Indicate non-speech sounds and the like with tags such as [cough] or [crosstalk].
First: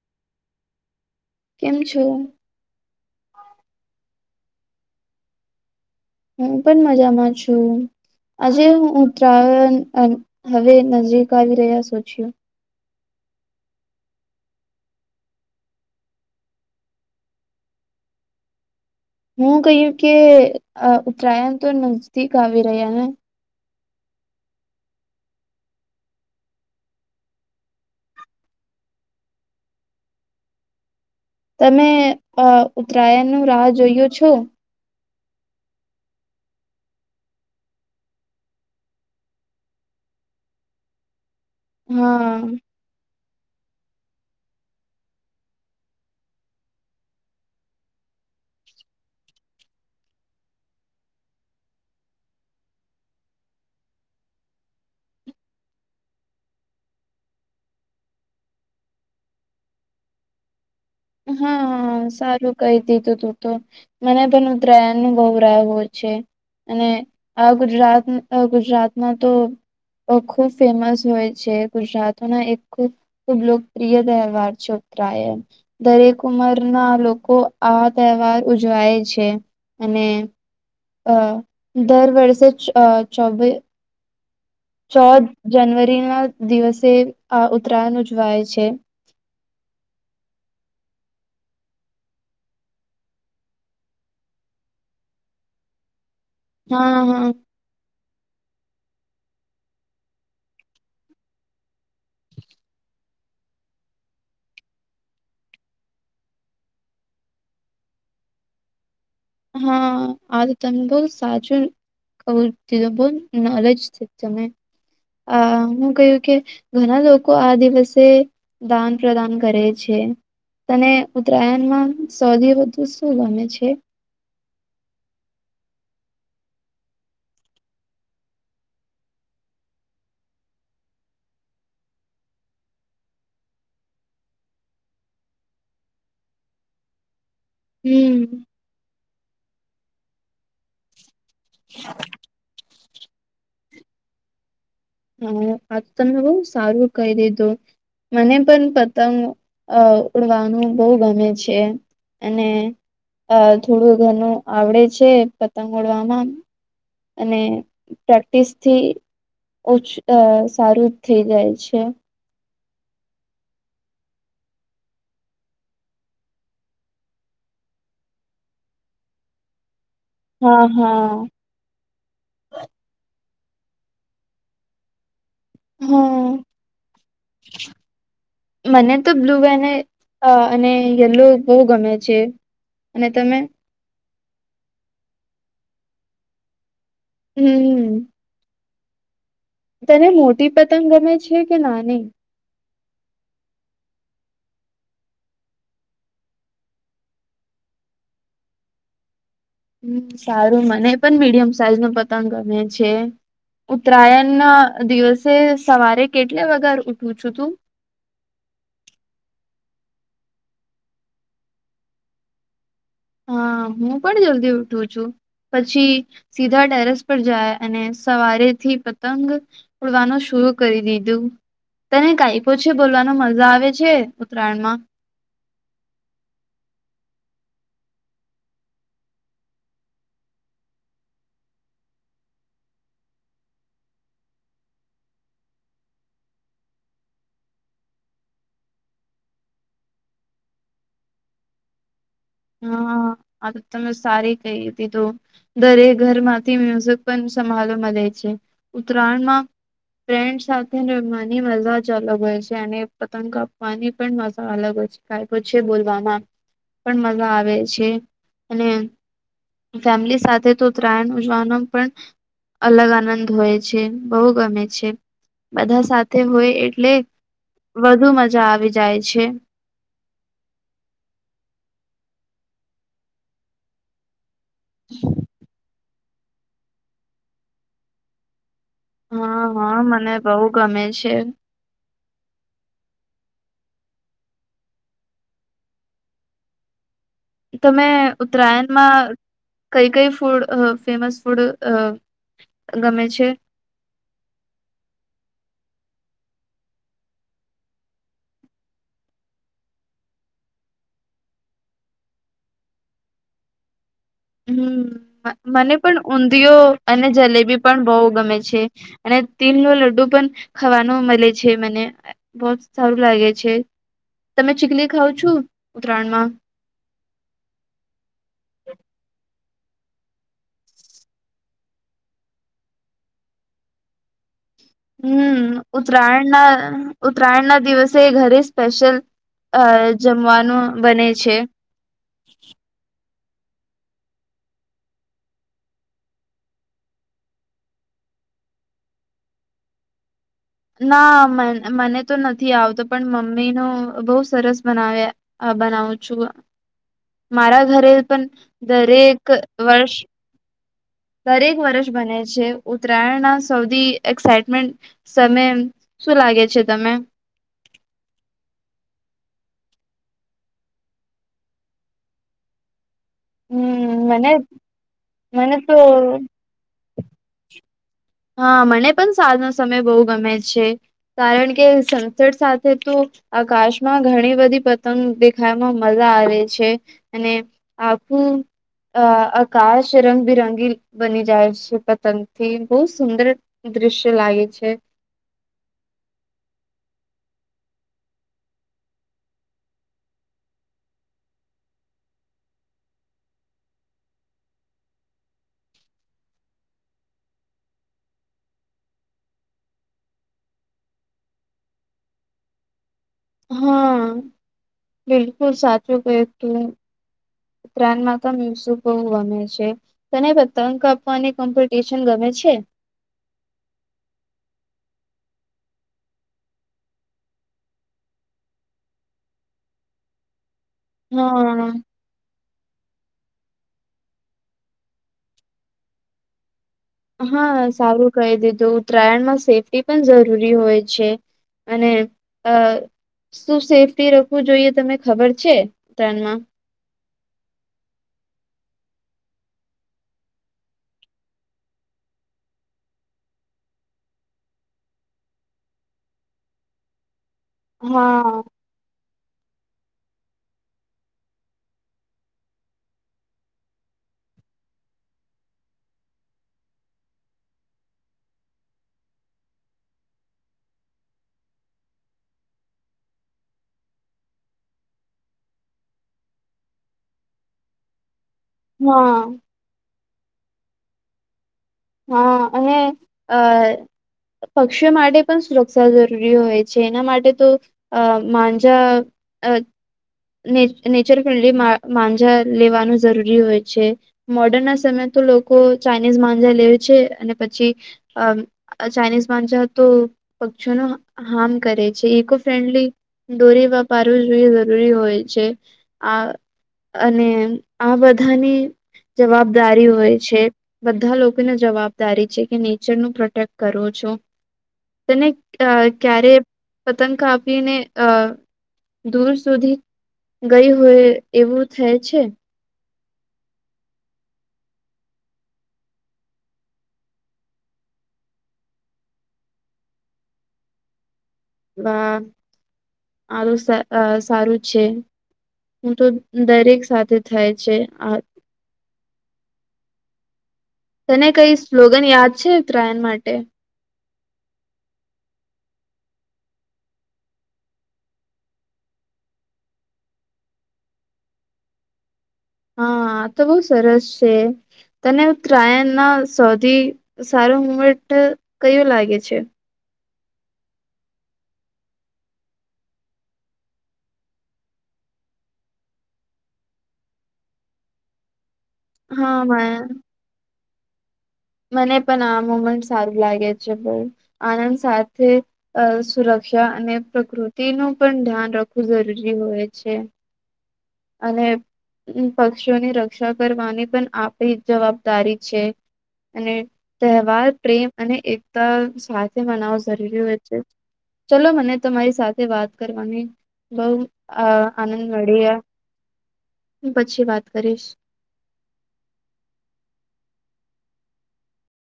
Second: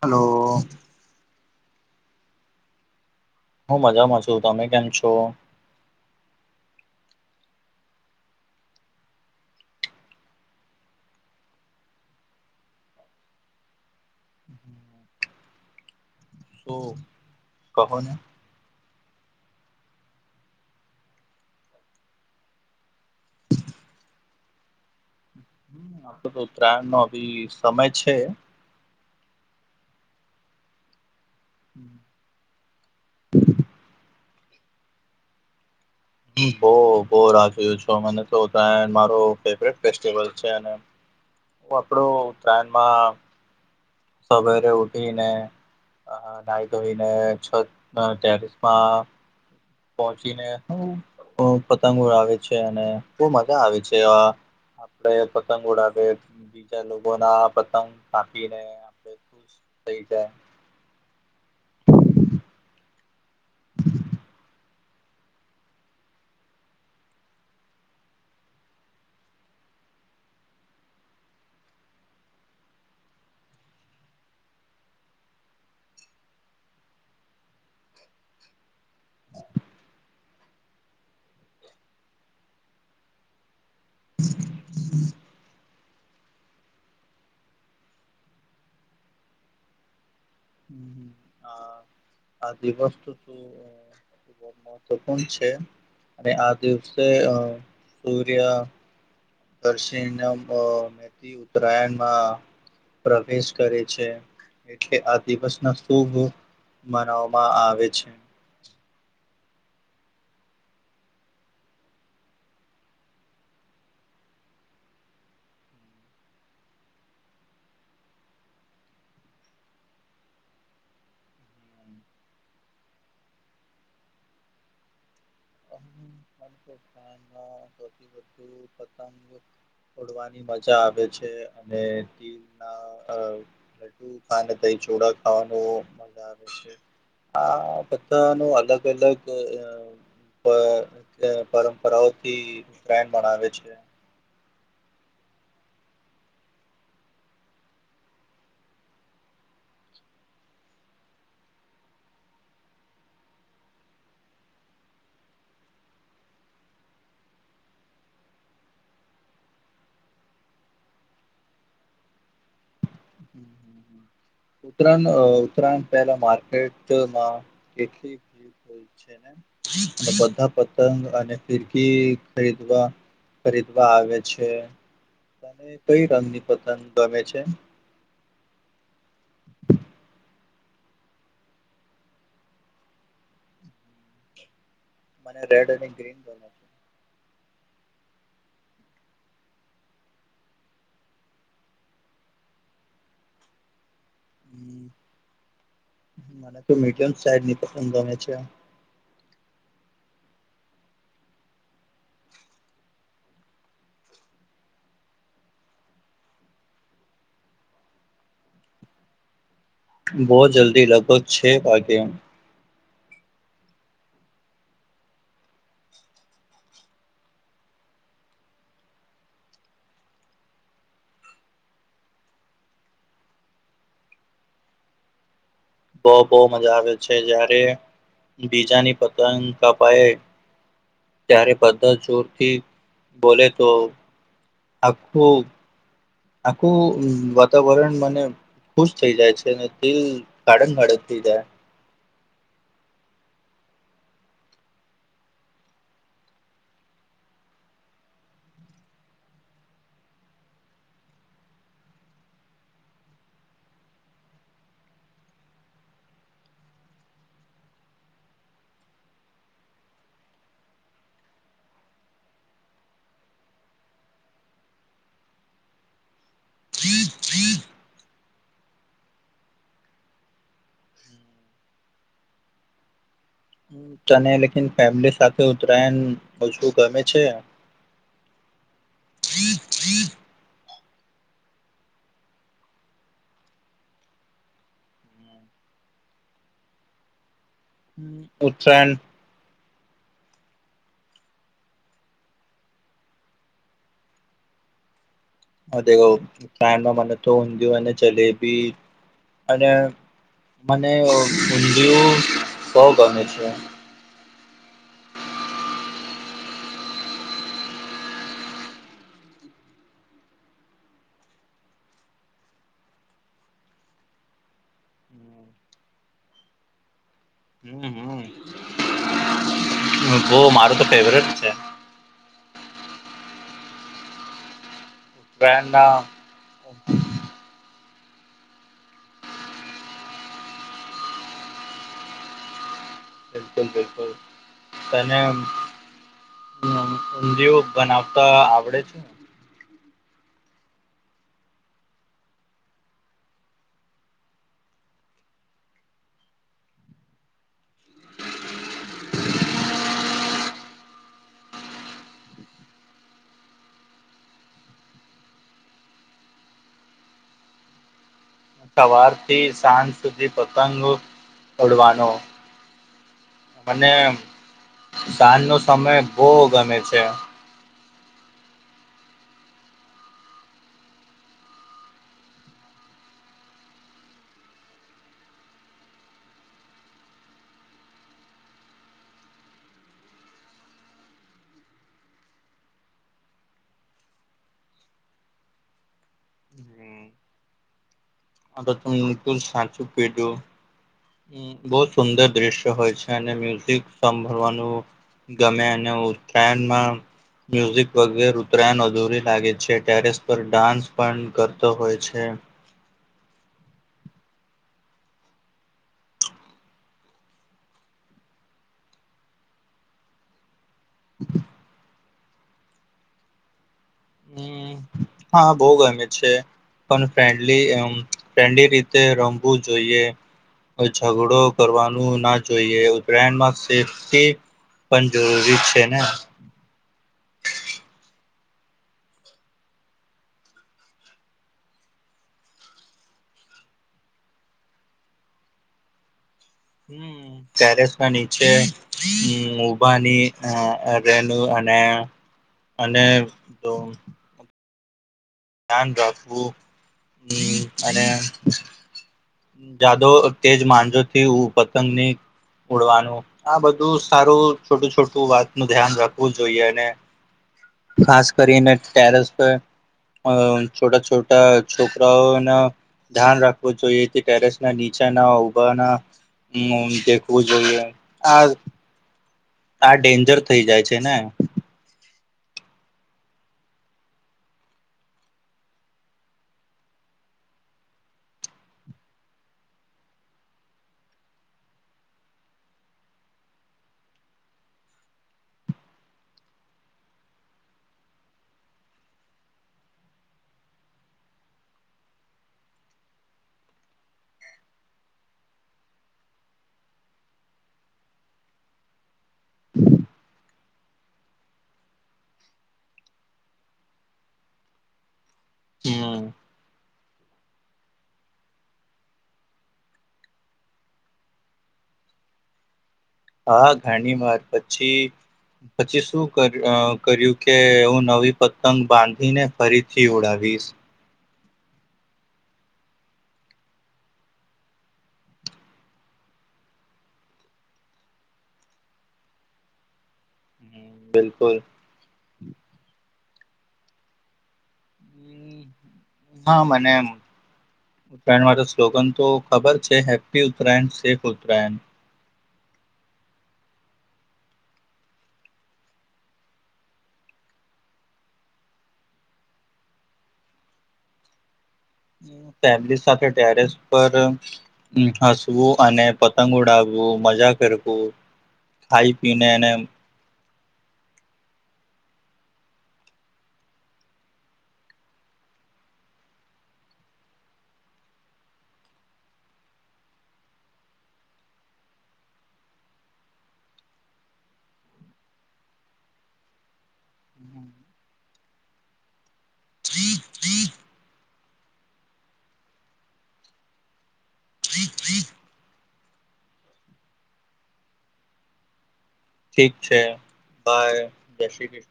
Hello. કેમ છો? હું મજામાં છું, તમે કેમ છો? હું પણ મજામાં છું. આજે હું ઉતરાયણ, હવે નજીક આવી છે. [inaudible] તો કહો ને. હું કહ્યું કે ઉત્તરાયણ તો નજદીક આવી રહ્યા ને? હમ આપણે તો ઉત્તરાયણ નો અભી સમય છે. તમે અ ઉત્તરાયણનું રાહ જોઈયો છો? બહુ બહુ રાહ જોયો છે. મને તો ઉતરાયણ મારી ફેવરિટ ફેસ્ટિવલ છે અને તો આપડું હા ઉત્તરાયણમાં સવારે ઊઠીને અ નાઈ ધોઈને છત ટેરેસમાં પહોંચીને હું પતંગો ઉડાવે છે અને બહુ મજા આવે છે. આ આપડે પતંગ ઉડાવીએ, બીજા લોકોના પતંગ કાપીને. ખુશ થઈ જાય. હા સારું કહી દીધું તું તો. મને પણ ઉત્તરાયણનું બહુ રાહ હોય છે. અને આ ગુજરાત ગુજરાતમાં તો અ ખૂબ ફેમસ હોય છે. ગુજરાતના એક ખૂબ ખુબ લોકપ્રિય તહેવાર છે ઉતરાયણ. દરેક ઉંમરના લોકો આ તહેવાર ઉજવાય છે અને અ દર વર્ષે અ [inaudible] ચોદ જનવરીના દિવસે આ ઉતરાયણ ઉજવાય છે. હ આ આ દિવસ તો તો ખૂબ મહત્વપૂર્ણ છે. અને આ હા દિવસે હા અ સૂર્ય, દર્શિ મેથી ઉતરાયણમાં પ્રવેશ કરે છે. એટલે આ દિવસના ખુબ મનાવવામાં આવે છે. હા આ તો તમ બહુ સાચું કહું કીધું બહ નોલેજ છે તમે. આ હું કહ્યું કે ઘણા લોકો આ દિવસે દાન પ્રદાન કરે છે. તને ઉત્તરાયણમાં સૌથી વધુ શું ગમે છે? ઉતરાયણમાં સૌથી વધુ પતંગ ઓડવાની મજા આવે છે અને ટીમના અ [inaudible] ને દહીંચોડા ખાવાનું મજા આવે છે. આ હમ. બધાનું અલગ અલગ અ અ પરંપરાઓથી ઉતરાયણ મનાવે છે. હા આતો તમે બહુ સારું કઈ દીધું. મને પણ પતંગ અ ઉડવાનું બહુ ગમે છે. અને અ થોડું ઘનું આવડે છે. પતંગ ઉડવામાં અને પ્રેક્ટિસથી ઓછ અ સારું થઈ જાય છે. ઉત્તરાયણ ઉત્તરાયણ પહેલા માર્કેટમાં કેટલી ભીડ હોય છે ને? તો બધા હા પતંગ હા. અને ફિરકી ખરીદવા ખરીદવા આવે છે. તને કઈ હા રંગની પતંગ ગમે છે? મને તો બ્લુ અને અ અને યલો બહુ ગમે છે. અને તમે? મને રેડ અને ગ્રીન ગમે. હમ્મ. તને મોટી પતંગ ગમે છે કે, નાની હમ્મ, મને તો મીડિયમ સાઈઝની પતંગ ગમે છે. હમ્મ સારું, મને પણ મીડિયમ સાઈઝનો પતંગ ગમે છે. ઉત્તરાયણના દિવસે સવારે કેટલે વગર ઉઠું છું તું? બહોત જલ્દી લગભગ છે વાગે. હા, હું પણ જલ્દી ઉઠું છું. પછી સીધા ટેરેસ પર જાય, અને સવારેથી પતંગ ઉડવાનું શુરૂ કરી દીધું. તને કાઇપો છે, બોલવાનો મજા આવે છે ઉત્તરાયણમાં. બહુ બહુ મજા આવે છે, જ્યારે બીજાની પતંગ કપાયે. ત્યારે બધા જોરથી બોલે તો, આખ્ખું આખું વાતાવરણ મને. ખુશ થઈ જાય છે, અને દિલ ગાડન-ગાડન થઈ જાય. હા, આ તો તમે સારી કહી દીધું. દરેક ઘરમાંથી મ્યુઝિક પણ સંભાળો મળે છે ઉત્તરાયણમાં. ફ્રેન્ડ સાથે રમવાની મજા જ અલગ હોય છે, અને પતંગ કાપવાની પણ મજા અલગ હોય છે. કાઇપો છે, બોલવામાં પણ મજા આવે છે, અને ફેમિલી સાથે તો ઉતરાયણ ઉજવાનું પણ અલગ આનંદ હોય છે, બહુ ગમે છે. બધા સાથે હોય, એટલે વધુ મજા આવી જાય છે. તને લેકીન ફેમિલી સાથે ઉજવવું ગમે છે. હા, હા, મને બહુ ગમે છે. તમે ઉત્તરાયણ ઉત્તરાયણમાં કઈ કઈ ફૂડ અ ફેમસ ફૂડ અ ગમે છે? ઉત્તરાયણમા ઉંધીયું અને જલેબી અને [unintelligible] મને ઊંધિયું બહુ ગમે છે. હમ્મ, મને પણ ઊંધિયો અને જલેબી પણ બહુ ગમે છે. અને તીલનું લડડુ પણ ખાવાનું મળે છે મને. બહોત સારું લાગે છે, તમે ચીકલી ખાઓ છો ઉત્તરાયણમાં? હમ્મ, હમ્મ. મારું તો ફેવરેટ છે. હમ્મ, ઉત્તરાયણના ઉત્તરાયણના ઉત્તરાયણ ના દિવસે ઘરે સ્પેશિયલ અ જમવાનું બને છે. એકદમ બિલકુલ. તને ઊંધિયું બનાવતા આવડે છે? ના મને તો નથી આવતો, પણ મમ્મી ન બહુ સરસ બનાવ્યા. બનાવું છું, મારા ઘરે પણ દરેક વર્ષ. દરેક વર્ષ બને છે, ઉત્તરાયણ ના સૌથી એક્સાઈટમેન્ટ સમય શું લાગે છે તમે? સવાર થી સાંજ સુધી પતંગ મને સાંજ નો મને તો સમય બઉ ગમે છે. હા, મને પણ સાજનો સમય બહુ ગમે છે, કારણ કે સનસેટ સાથે તો આકાશમાં ઘણી બધી પતંગ દેખામાં મજા આવે છે, અને આખું. અ આકાશ રંગબિરંગી બની જાય છે પતંગથી. બહુ સુંદર દ્રશ્ય લાગે છે. હમ, આ તમ તમ સાચું [unintelligible] બઉ સુંદર દ્રશ્ય હોય છે અને મ્યુઝિક સાંભળવાનું ગમે અને ઉત્તરાયણમાં મ્યુઝિક વગેરે ઉતરાયણ અધૂરી લાગે છે, ટેરેસ પર ડાન્સ પણ કરતો હોય છે. હા, બિલકુલ સાચું ક્યુ તમે. ત્રાનમાં તો મ્યુઝિક બહુ ગમે છે. તમે પતંંગ કાપવાની કોમ્પિટિશન ગમે છે? હમ હા બઉ ગમે છે. પણ ફ્રેન્ડલી આમ ફ્રેન્ડલી રીતે રમવું જોઈએ. ઝઘડો હા. કરવાન ના જોઈએ ઉત્તરાયણમાં સેફ્ટી પણ જરૂરી છે ને. હા સારું કહી દીધું ઉત્તરાયણમાં સેફ્ટી પણ જરૂરી હોય છે. અને અ શું સેફ્ટી રખવું જોઈએ તને ખબર છે ઉત્તરાણમાં? હમ્મ. તેરેસ ના નીચે ઉભાની રેનુ અને અને જો ધ્યાન રાખવું અને હા જાદો તેજ માંજો થી પતંગ ની ઉડવાનું. આ બધું સારું છોટું છોટું વાત નું ધ્યાન રાખવું જોઈએ અને ખાસ કરીને ટેરેસ પર અ છોટા છોટા છોકરાઓન ધ્યાન રાખવું જોઈ પછી ટેરેસ ના નીચેના ઉભા ના દેખવું જોઈએ આ હા. આ ડેન્જર થઈ જાય છે ને. હા અને અ પક્ષીઓ માટે પણ સુરક્ષા જરૂરી હોય છે એના માટે તો અ માંજા અ ને નેચર ફ્રેન્ડલી મા માંજા લેવાનું જરૂરી હોય છે. મોર્ડર્ન ના સમયે તો લોકો ચાઇનીઝ માંજા લેવ છે અને પછી અ આ ચાઇનીઝ માંજા ઓ તો પક્ષીઓનો હાર્મ કરે છે. ઇકો ફ્રેન્ડલી દોરી વાપરવું જોઈએ જરૂરી હોય છે આ અને આ બધાની જવાબદારી હોય છે, બધા લો જવાબદારી છે કે નેચર નું પ્રોટેક્ટ કરો છો. તને અ હમ ક્યારે પતંગ કાપીને અ દૂર સુધી ગઈ હોય એવું થાય છે. હા ઘાણી વાર પછી પછી શું ક કર્યું કે હું નવી પતંગ બાંધીને ફરીથી ઉડાવીશ. ના, આ વિશે સારું છે. હું તો દરેક સાથે થાય છે આ. તને કઈ બિલકુલ સ્લોગન યાદ છે ઉતરાયણ માટે? હા મને એમ ત્રણ વાગે સ્લોગન તો ખબર છે હેપી ઉત્તરાયણ સેફ ઉત્તરાયણ હા આતો બહુ સરસ છે તને ઉ તરાયણ ના સૌથી સારો મુમેન્ટ કયુ લાગે છે ફેમલી સાથે ટેરેસ પર ને હસવું અને પતંગ ઉડાવવું મજા કરવું ખાઈ પી હા ને એને મ- મને પણ આ મુમેન્ટ સારું લાગે છે પણ આનંદ સાથે અ સુરક્ષા અને પ્રકૃતિનું પણ ધ્યાન રાખવું જરૂરી હોય છે. અને પક્ષીઓની રક્ષા કરવાની પણ આપણી જવાબદારી છે. અને તહેવાર પ્રેમ અને એકતા સાથે મનાવો જરૂરી હોય છે ચલો મને તમારી સાથે વાત કરવાની બઉ આ આનંદ મળીયા હું પછી વાત કરીશ ઠીક છે બાય જય શ્રી કૃષ્ણ